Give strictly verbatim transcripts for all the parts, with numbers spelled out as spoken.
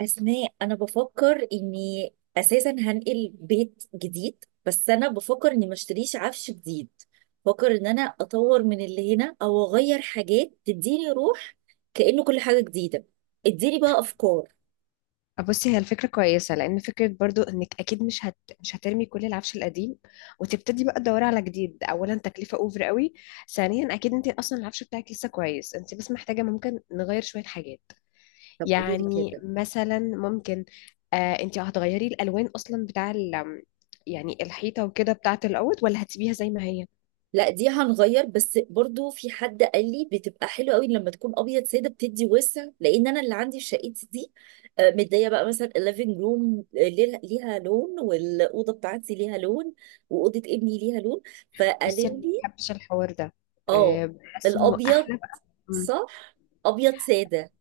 أسماء، أنا بفكر إني أساسا هنقل بيت جديد، بس أنا بفكر إني ما اشتريش عفش جديد. بفكر إن أنا أطور من اللي هنا أو أغير حاجات تديني روح كأنه كل حاجة جديدة. اديني بقى أفكار. آه، بصي هي الفكرة كويسة لأن فكرة برضو إنك أكيد مش هت... مش هترمي كل العفش القديم، وتبتدي بقى تدوري على جديد. أولا تكلفة أوفر قوي، ثانيا أكيد أنت أصلا العفش بتاعك لسه كويس، أنت بس محتاجة ممكن نغير شوية حاجات. طب قولي لي يعني كده. مثلا ممكن، آه أنت هتغيري الألوان أصلا بتاع ال... يعني الحيطة وكده بتاعة الأوض، ولا هتسيبيها زي ما هي؟ لا، دي هنغير، بس برضو في حد قال لي بتبقى حلوه قوي لما تكون ابيض ساده، بتدي وسع، لان انا اللي عندي في شقتي دي، آه، مديه بقى مثلا الليفنج روم ليها لون والاوضه بتاعتي ليها لون واوضه ابني ليها لون. بصي أنا فقالوا ما لي. بحبش الحوار ده. اه. آه، بحس إنه الابيض، أحلى بقى. إمم. صح. ابيض ساده.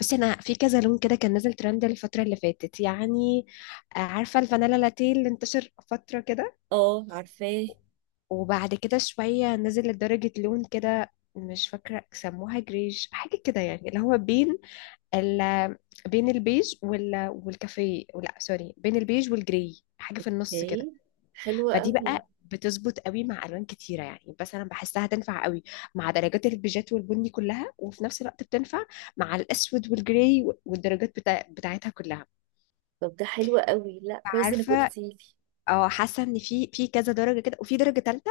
بصي انا في كذا لون كده كان نازل ترند الفتره اللي فاتت يعني. آه، عارفه الفانيلا لاتيه اللي انتشر فتره كده، اه، عارفاه. وبعد كده شويه نزل لدرجه لون كده مش فاكره سموها جريج حاجه كده، يعني اللي هو بين ال بين البيج وال والكافيه، لا سوري، بين البيج والجري، حاجه في النص كده. اوكي، حلوه فدي قوي. بقى بتظبط قوي مع الوان كتيره يعني، بس انا بحسها تنفع قوي مع درجات البيجات والبني كلها، وفي نفس الوقت بتنفع مع الاسود والجراي والدرجات بتا... بتاعتها كلها. طب ده حلو قوي، لا كويس انك عارفه، قلتي لي. اه، حاسه ان في في كذا درجه كده، وفي درجه ثالثه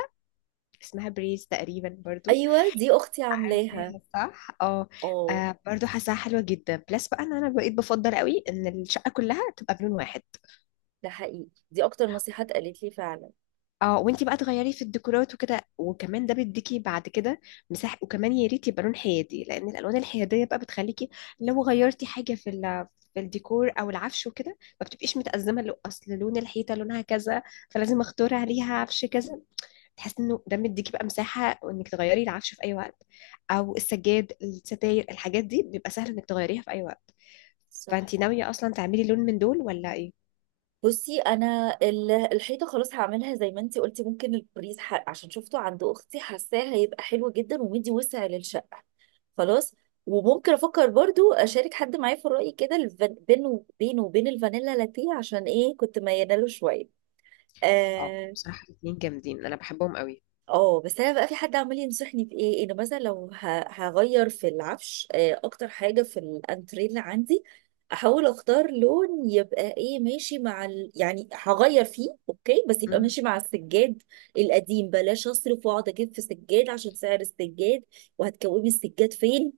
اسمها بريز تقريبا برضو. ايوه، دي اختي عاملاها. عارفاها صح، اه. اه. آه، برضو حاساها حلوه جدا، بلس بقى ان انا بقيت بفضل قوي ان الشقه كلها تبقى بلون واحد. ده حقيقي، دي اكتر نصيحة اتقالت لي فعلا. اه، وانتي بقى تغيري في الديكورات وكده، وكمان ده بيديكي بعد كده مساحه، وكمان يا ريت يبقى لون حيادي، لان الالوان الحياديه بقى بتخليكي لو غيرتي حاجه في ال في الديكور او العفش وكده، ما بتبقيش متأزمه لو اصل لون الحيطه لونها كذا، فلازم اختار عليها عفش كذا. تحس انه ده مديكي بقى مساحه انك تغيري العفش في اي وقت، او السجاد، الستاير، الحاجات دي بيبقى سهل انك تغيريها في اي وقت. صح. فانتي ناويه اصلا تعملي لون من دول ولا ايه؟ بصي، انا ال- الحيطه خلاص هعملها زي ما انتي قلتي، ممكن البريز، ح- عشان شفته عند اختي حاساه هيبقى حلو جدا ومدي وسع للشقه. خلاص. وممكن افكر برضو اشارك حد معايا في الرأي كده، الفان- بينه بينه وبين الفانيلا لاتيه، عشان ايه كنت مياله له شويه. اه، آه. بصراحه الاتنين جامدين، انا بحبهم قوي. اه بس انا بقى في حد عمال ينصحني في ايه، انه مثلا لو ه- هغير في العفش، آه، اكتر حاجه في الانتريه اللي عندي احاول اختار لون يبقى ايه ماشي مع ال... يعني هغير فيه اوكي بس يبقى مم. ماشي مع السجاد القديم، بلاش اصرف واقعد اجيب في سجاد عشان سعر السجاد، وهتكومي السجاد فين.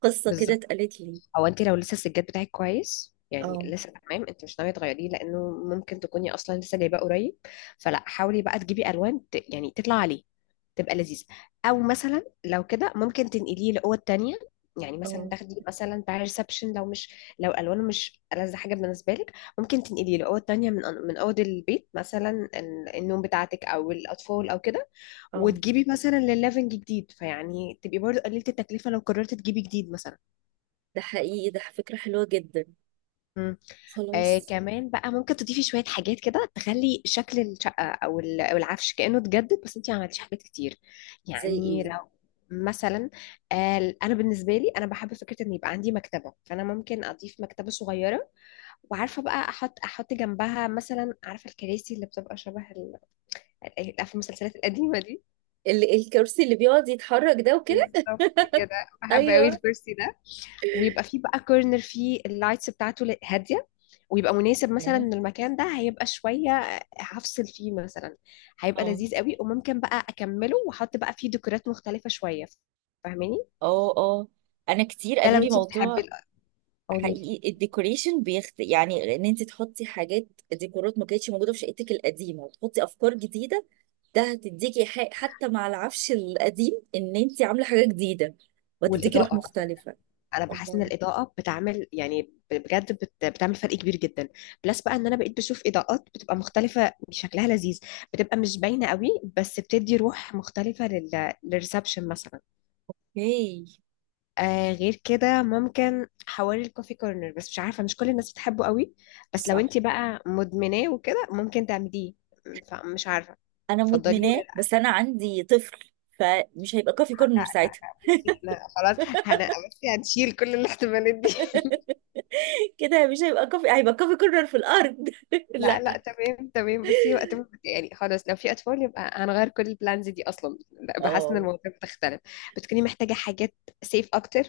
قصه كده بالظبط. اتقالت لي. او انت لو لسه السجاد بتاعك كويس، يعني اه لسه تمام، انت مش ناويه تغيريه لانه ممكن تكوني اصلا لسه جايباه قريب. فلا، حاولي بقى تجيبي الوان ت... يعني تطلع عليه، تبقى لذيذه. او مثلا لو كده ممكن تنقليه لاوض تانية، يعني مثلا اه تاخدي مثلا بتاع ريسبشن، لو مش لو الوانه مش ألذ حاجه بالنسبه لك، ممكن تنقليه لاوض تانية من من اوض البيت، مثلا ال- النوم بتاعتك او الاطفال او كده، اه. وتجيبي مثلا للليفنج جديد، فيعني تبقي برضه قللتي التكلفه لو قررتي تجيبي جديد مثلا. ده حقيقي، ده فكره حلوه جدا. مم. آه، خلاص. كمان بقى ممكن تضيفي شوية حاجات كده تخلي شكل الشقة أو ال- أو العفش كأنه اتجدد، بس أنتي ما عملتيش حاجات كتير. زي يعني ايه. لو مثلا، آه أنا بالنسبة لي أنا بحب فكرة إن يبقى عندي مكتبة، فأنا ممكن أضيف مكتبة صغيرة، وعارفة بقى أحط أحط جنبها مثلا، عارفة الكراسي اللي بتبقى شبه ال- ال- عارفة المسلسلات القديمة دي. ال- الكرسي اللي بيقعد يتحرك ده وكده. بالظبط، كده بحب قوي ايوه. الكرسي ده، ويبقى فيه بقى كورنر فيه اللايتس بتاعته ل- هادية، ويبقى مناسب مثلا ان المكان ده هيبقى شوية هفصل فيه مثلا. هيبقى اه لذيذ قوي، وممكن بقى اكمله واحط بقى فيه ديكورات مختلفة شوية، فاهماني؟ اه اه، انا كتير ده قالوا لو لي انت بتحبي موضوع. ال- قولي لي. حقيقي الديكوريشن بيخت، يعني ان انت تحطي حاجات ديكورات ما كانتش موجوده في شقتك القديمه، وتحطي افكار جديده. ده هتديكي حق حتى مع العفش القديم، ان انت عامله حاجه جديده، وهتديكي روح والاضاءه على فكرة. مختلفه. انا بحس ان الله. الاضاءه بتعمل يعني بجد بت... بتعمل فرق كبير جدا، بلس بقى ان انا بقيت بشوف اضاءات بتبقى مختلفه شكلها لذيذ، بتبقى مش باينه قوي، بس بتدي روح مختلفه لل... للريسبشن مثلا. هي. آه غير كده ممكن حواري الكوفي كورنر، بس مش عارفة مش كل الناس بتحبه قوي، بس لو صح. انت بقى مدمناه وكده ممكن تعمليه، فمش عارفة انا تفضليه ولا مدمناه لا. بس انا عندي طفل. فمش هيبقى كافي كورنر لا لا ساعتها. لا، بصي احنا خلاص هن- بصي هنشيل كل الاحتمالات دي كده مش هيبقى كافي، هيبقى كافي كورنر في الارض لا لا، لا. تمام تمام، بصي وقت ما- يعني خلاص لو في اطفال يبقى هنغير كل البلانز دي اصلا، لا، بحس ان اه. الموضوع بتختلف. بتكوني محتاجة حاجات سيف اكتر،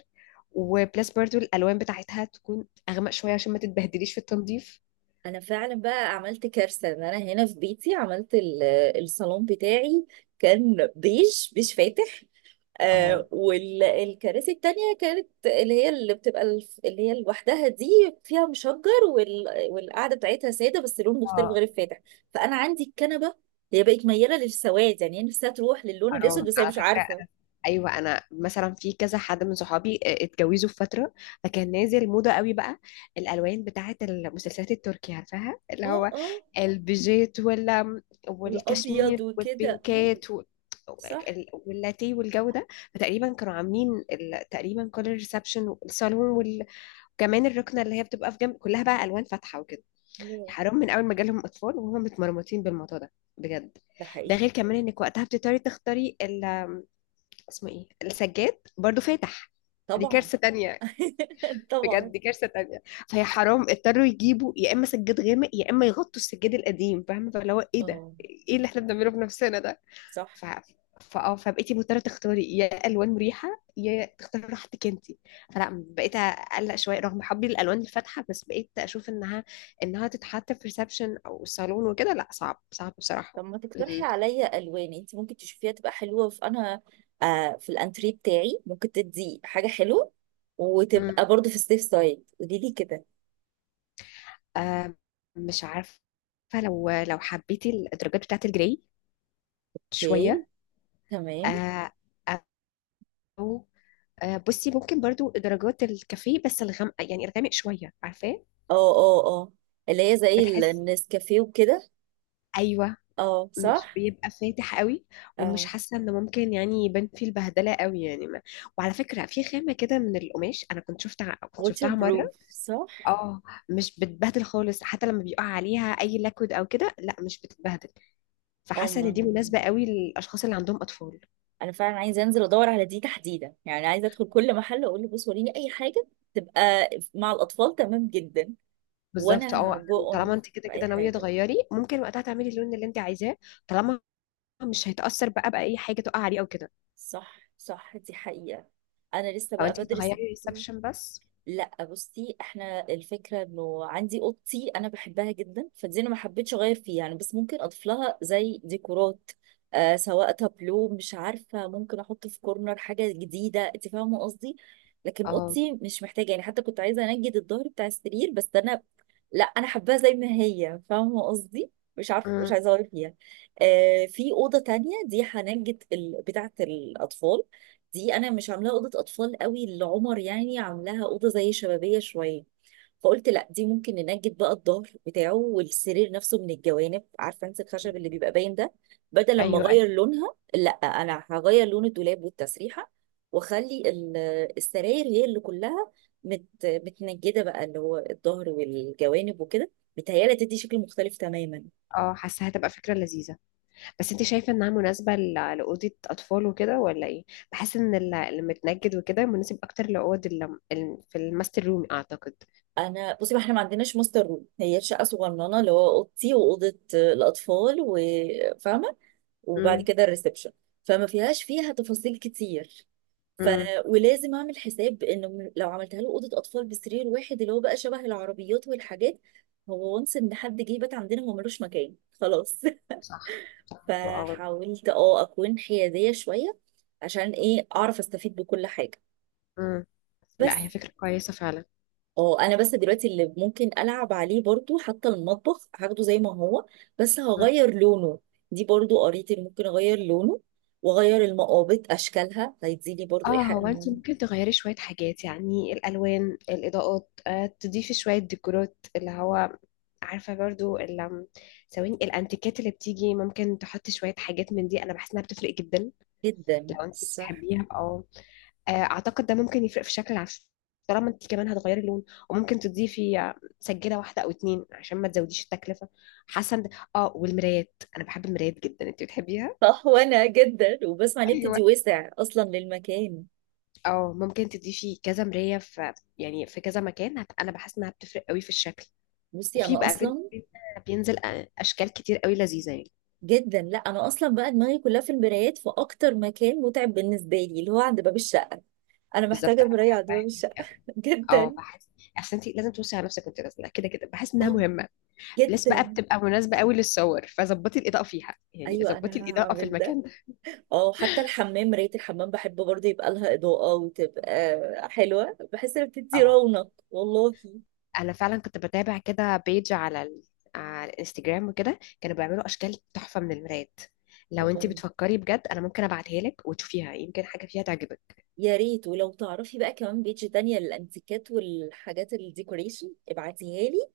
وبلس برضو الالوان بتاعتها تكون اغمق شوية عشان ما تتبهدليش في التنظيف. انا فعلا بقى عملت كارثه، ان انا هنا في بيتي عملت ال- الصالون بتاعي كان بيج بيج فاتح، اه آه، والكراسي التانية كانت اللي هي اللي بتبقى الف- اللي هي لوحدها دي فيها مشجر وال... والقعدة بتاعتها سادة بس لون مختلف اه، غير الفاتح. فأنا عندي الكنبة هي بقت ميالة للسواد، يعني هي نفسها تروح للون الأسود حرام بس هي على مش فكرة. عارفة. أنا، أيوة أنا مثلا في كذا حد من صحابي آه، اتجوزوا في فترة، فكان نازل موضة قوي بقى الألوان بتاعة المسلسلات التركية، عارفاها اللي اه هو اه. البيجيت ولا والأبيض والكشمير وكده، اه. والبينكات و- صح. وال- واللاتيه والجو ده. فتقريبا كانوا عاملين ال- تقريبا كل الريسبشن والصالون وال- وكمان الركنة اللي هي بتبقى في جنب كلها بقى ألوان فاتحة وكده. الله، حرام، من أول ما جالهم أطفال وهم متمرمطين بالموضوع ده بجد. ده ده حقيقي. غير كمان انك وقتها بتضطري تختاري ال اسمه ايه، السجاد برضو فاتح. دي طبعا. كارثة تانية، بجد طبعا. دي كارثة تانية. فهي حرام، اضطروا يجيبوا يا اما سجاد غامق يا اما يغطوا السجاد القديم، فاهمة؟ فاللي هو ايه ده، اه ايه اللي احنا بنعمله في نفسنا ده. صح. ف فاه فبقيتي مضطرة تختاري يا الوان مريحة يا تختاري راحتك انتي. فلا، بقيت اقلق شوية رغم حبي للالوان الفاتحة، بس بقيت اشوف انها انها تتحط في ريسبشن او صالون وكده، لا، صعب صعب بصراحة. طب ما تقترحي عليا الوان انت ممكن تشوفيها تبقى حلوه في انا، آه، في الانتريه بتاعي ممكن تدي حاجه حلوه، وتبقى برضو في السيف سايد. قولي لي كده. آه، مش عارفة، لو لو حبيتي الدرجات بتاعة الجري اوكي شوية، تمام. آه، أو آه، بصي ممكن برضو درجات الكافيه بس الغامق، يعني الغامق شوية عارفاه، اه اه اه، اللي هي زي ال- بتحس، النسكافيه وكده. أيوة، اه مش صح. بيبقى فاتح قوي، ومش اه. حاسة إن ممكن يعني يبان فيه البهدلة قوي يعني ما. وعلى فكرة في خامة كده من القماش أنا كنت شفتها كنت ووتر شفتها بروف، مرة، صح. اه، مش بتبهدل خالص، حتى لما بيقع عليها أي لاكود أو كده لا مش بتتبهدل، اه، فحاسة ما إن دي انا مناسبة قوي للأشخاص اللي عندهم أطفال. انا فعلا عايزه انزل ادور على دي تحديدا، يعني عايزه ادخل كل محل اقول له بص وريني اي حاجه تبقى مع الاطفال تمام جدا. بالظبط، وانا اه، هجو اون طالما انت كده في كده اي ناويه حاجه. تغيري ممكن وقتها تعملي اللون اللي انت عايزاه، طالما مش هيتاثر بقى باي حاجه تقع عليه او كده، صح صح، دي حقيقة. أنا لسه او بقى انت تغيري بدرس الموضوع. الريسبشن بس. لا بصي، احنا الفكرة انه عندي اوضتي انا بحبها جدا فدي انا ما حبيتش اغير فيها يعني، بس ممكن اضيف لها زي ديكورات، آه سواء تابلو مش عارفة، ممكن احط في كورنر حاجة جديدة، انت فاهمة قصدي. لكن اه. اوضتي مش محتاجة، يعني حتى كنت عايزة انجد الظهر بتاع السرير بس انا لا، انا حباها زي ما هي، فاهمه قصدي، مش عارفه، مش أمم. عايزه اغير فيها. آه في اوضه تانية دي هنجة ال... بتاعه الاطفال، دي انا مش عاملاها اوضه اطفال قوي لعمر، يعني عاملاها اوضه زي شبابيه شويه، فقلت لا دي ممكن ننجد بقى الظهر بتاعه والسرير نفسه من الجوانب، عارفه انت الخشب اللي بيبقى باين ده. بدل لما ايوه ايوه. اغير لونها، لا انا هغير لون الدولاب والتسريحه، واخلي ال- السراير هي اللي كلها مت متنجده بقى، اللي هو الظهر والجوانب وكده، بتهيالي تدي شكل مختلف تماما. اه، حاسه هتبقى فكره لذيذه، بس انت شايفه انها مناسبه ل- لاوضه اطفال وكده ولا ايه؟ بحس ان ال- المتنجد وكده مناسب اكتر لاوض ال- ال- في الماستر روم اعتقد. انا بصي، ما احنا ما عندناش ماستر روم، هي شقه صغننه اللي هو اوضتي واوضه الاطفال، وفاهمه، وبعد امم كده الريسبشن، فما فيهاش فيها تفاصيل كتير. ف امم، ولازم اعمل حساب انه م- لو عملتها له اوضه اطفال بسرير واحد اللي هو بقى شبه العربيات والحاجات، هو وانس ان حد جه بات عندنا هو ملوش مكان خلاص صح، اه، فحاولت اه اكون حياديه شويه عشان ايه اعرف استفيد بكل حاجه. امم. بس. لا، هي فكره كويسه فعلا. اه انا بس دلوقتي اللي ممكن العب عليه برضو حتى المطبخ هاخده زي ما هو، بس هغير لونه. دي برضو قريت اللي ممكن اغير لونه واغير المقابض اشكالها هيديني برضو اه، ايحاء هو انت إنه- ممكن تغيري شوية حاجات، يعني الألوان، الإضاءات، آه تضيفي شوية ديكورات اللي هو، عارفة برضو ال- ثواني، الأنتيكات اللي بتيجي ممكن تحطي شوية حاجات من دي، أنا بحس إنها بتفرق جدا جدا لو انت صح. بتحبيها. أو آه أعتقد ده ممكن يفرق في شكل العفش طالما انت كمان هتغيري اللون، وممكن تضيفي، آه، سجادة واحدة أو اتنين عشان ما تزوديش التكلفة. حاسة إن- اه والمرايات، أنا بحب المرايات جدا، انت بتحبيها؟ صح وانا جدا وبسمع ان ايوه. بتدي وسع اصلا للمكان. اه، ممكن تضيفي كذا مراية، في يعني في كذا مكان، هت- انا بحس انها بتفرق قوي في الشكل، بصي وفي انا بقى بين اصلا. بين- بينزل أ- اشكال كتير قوي لذيذة يعني. جدا، لا انا اصلا بقى دماغي كلها في المرايات. في اكتر مكان متعب بالنسبه لي اللي هو عند باب الشقه. انا بالظبط، محتاجه انا مرايه عند بحبها باب هناك الشقه قوي، اه، جدا. بحس اصل انت لازم توصي على نفسك وانت نازله، كده كده بحس انها اه. مهمه، بلس بقى جدا. بتبقى مناسبه قوي للصور، فظبطي الاضاءه فيها يعني ايوه ظبطي انا الاضاءه في هعمل ده. المكان ده. اه حتى الحمام مراية الحمام بحب برضه يبقى لها إضاءة وتبقى حلوة، بحس إنها بتدي اه، رونق، والله. انا فعلا كنت بتابع كده بيج على ال... على الانستجرام وكده كانوا بيعملوا اشكال تحفه من المرايات، لو انت الله، بتفكري بجد انا ممكن ابعتها لك وتشوفيها يمكن حاجه فيها تعجبك. يا ريت. ولو تعرفي بقى كمان بيج تانية للأنتيكات والحاجات الديكوريشن ابعتيها لي،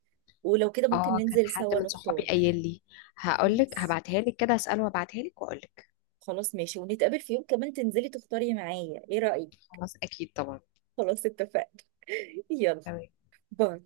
ولو كده ممكن اه، كان ننزل حد سوا من صحابي نختار. قايل لي، هقول لك، خلاص. هبعتها لك كده اساله وابعتها لك واقول لك. خلاص ماشي، ونتقابل في يوم كمان تنزلي تختاري معايا، ايه رأيك؟ خلاص، اكيد طبعا. خلاص اتفقنا. يلا. تمام. باي.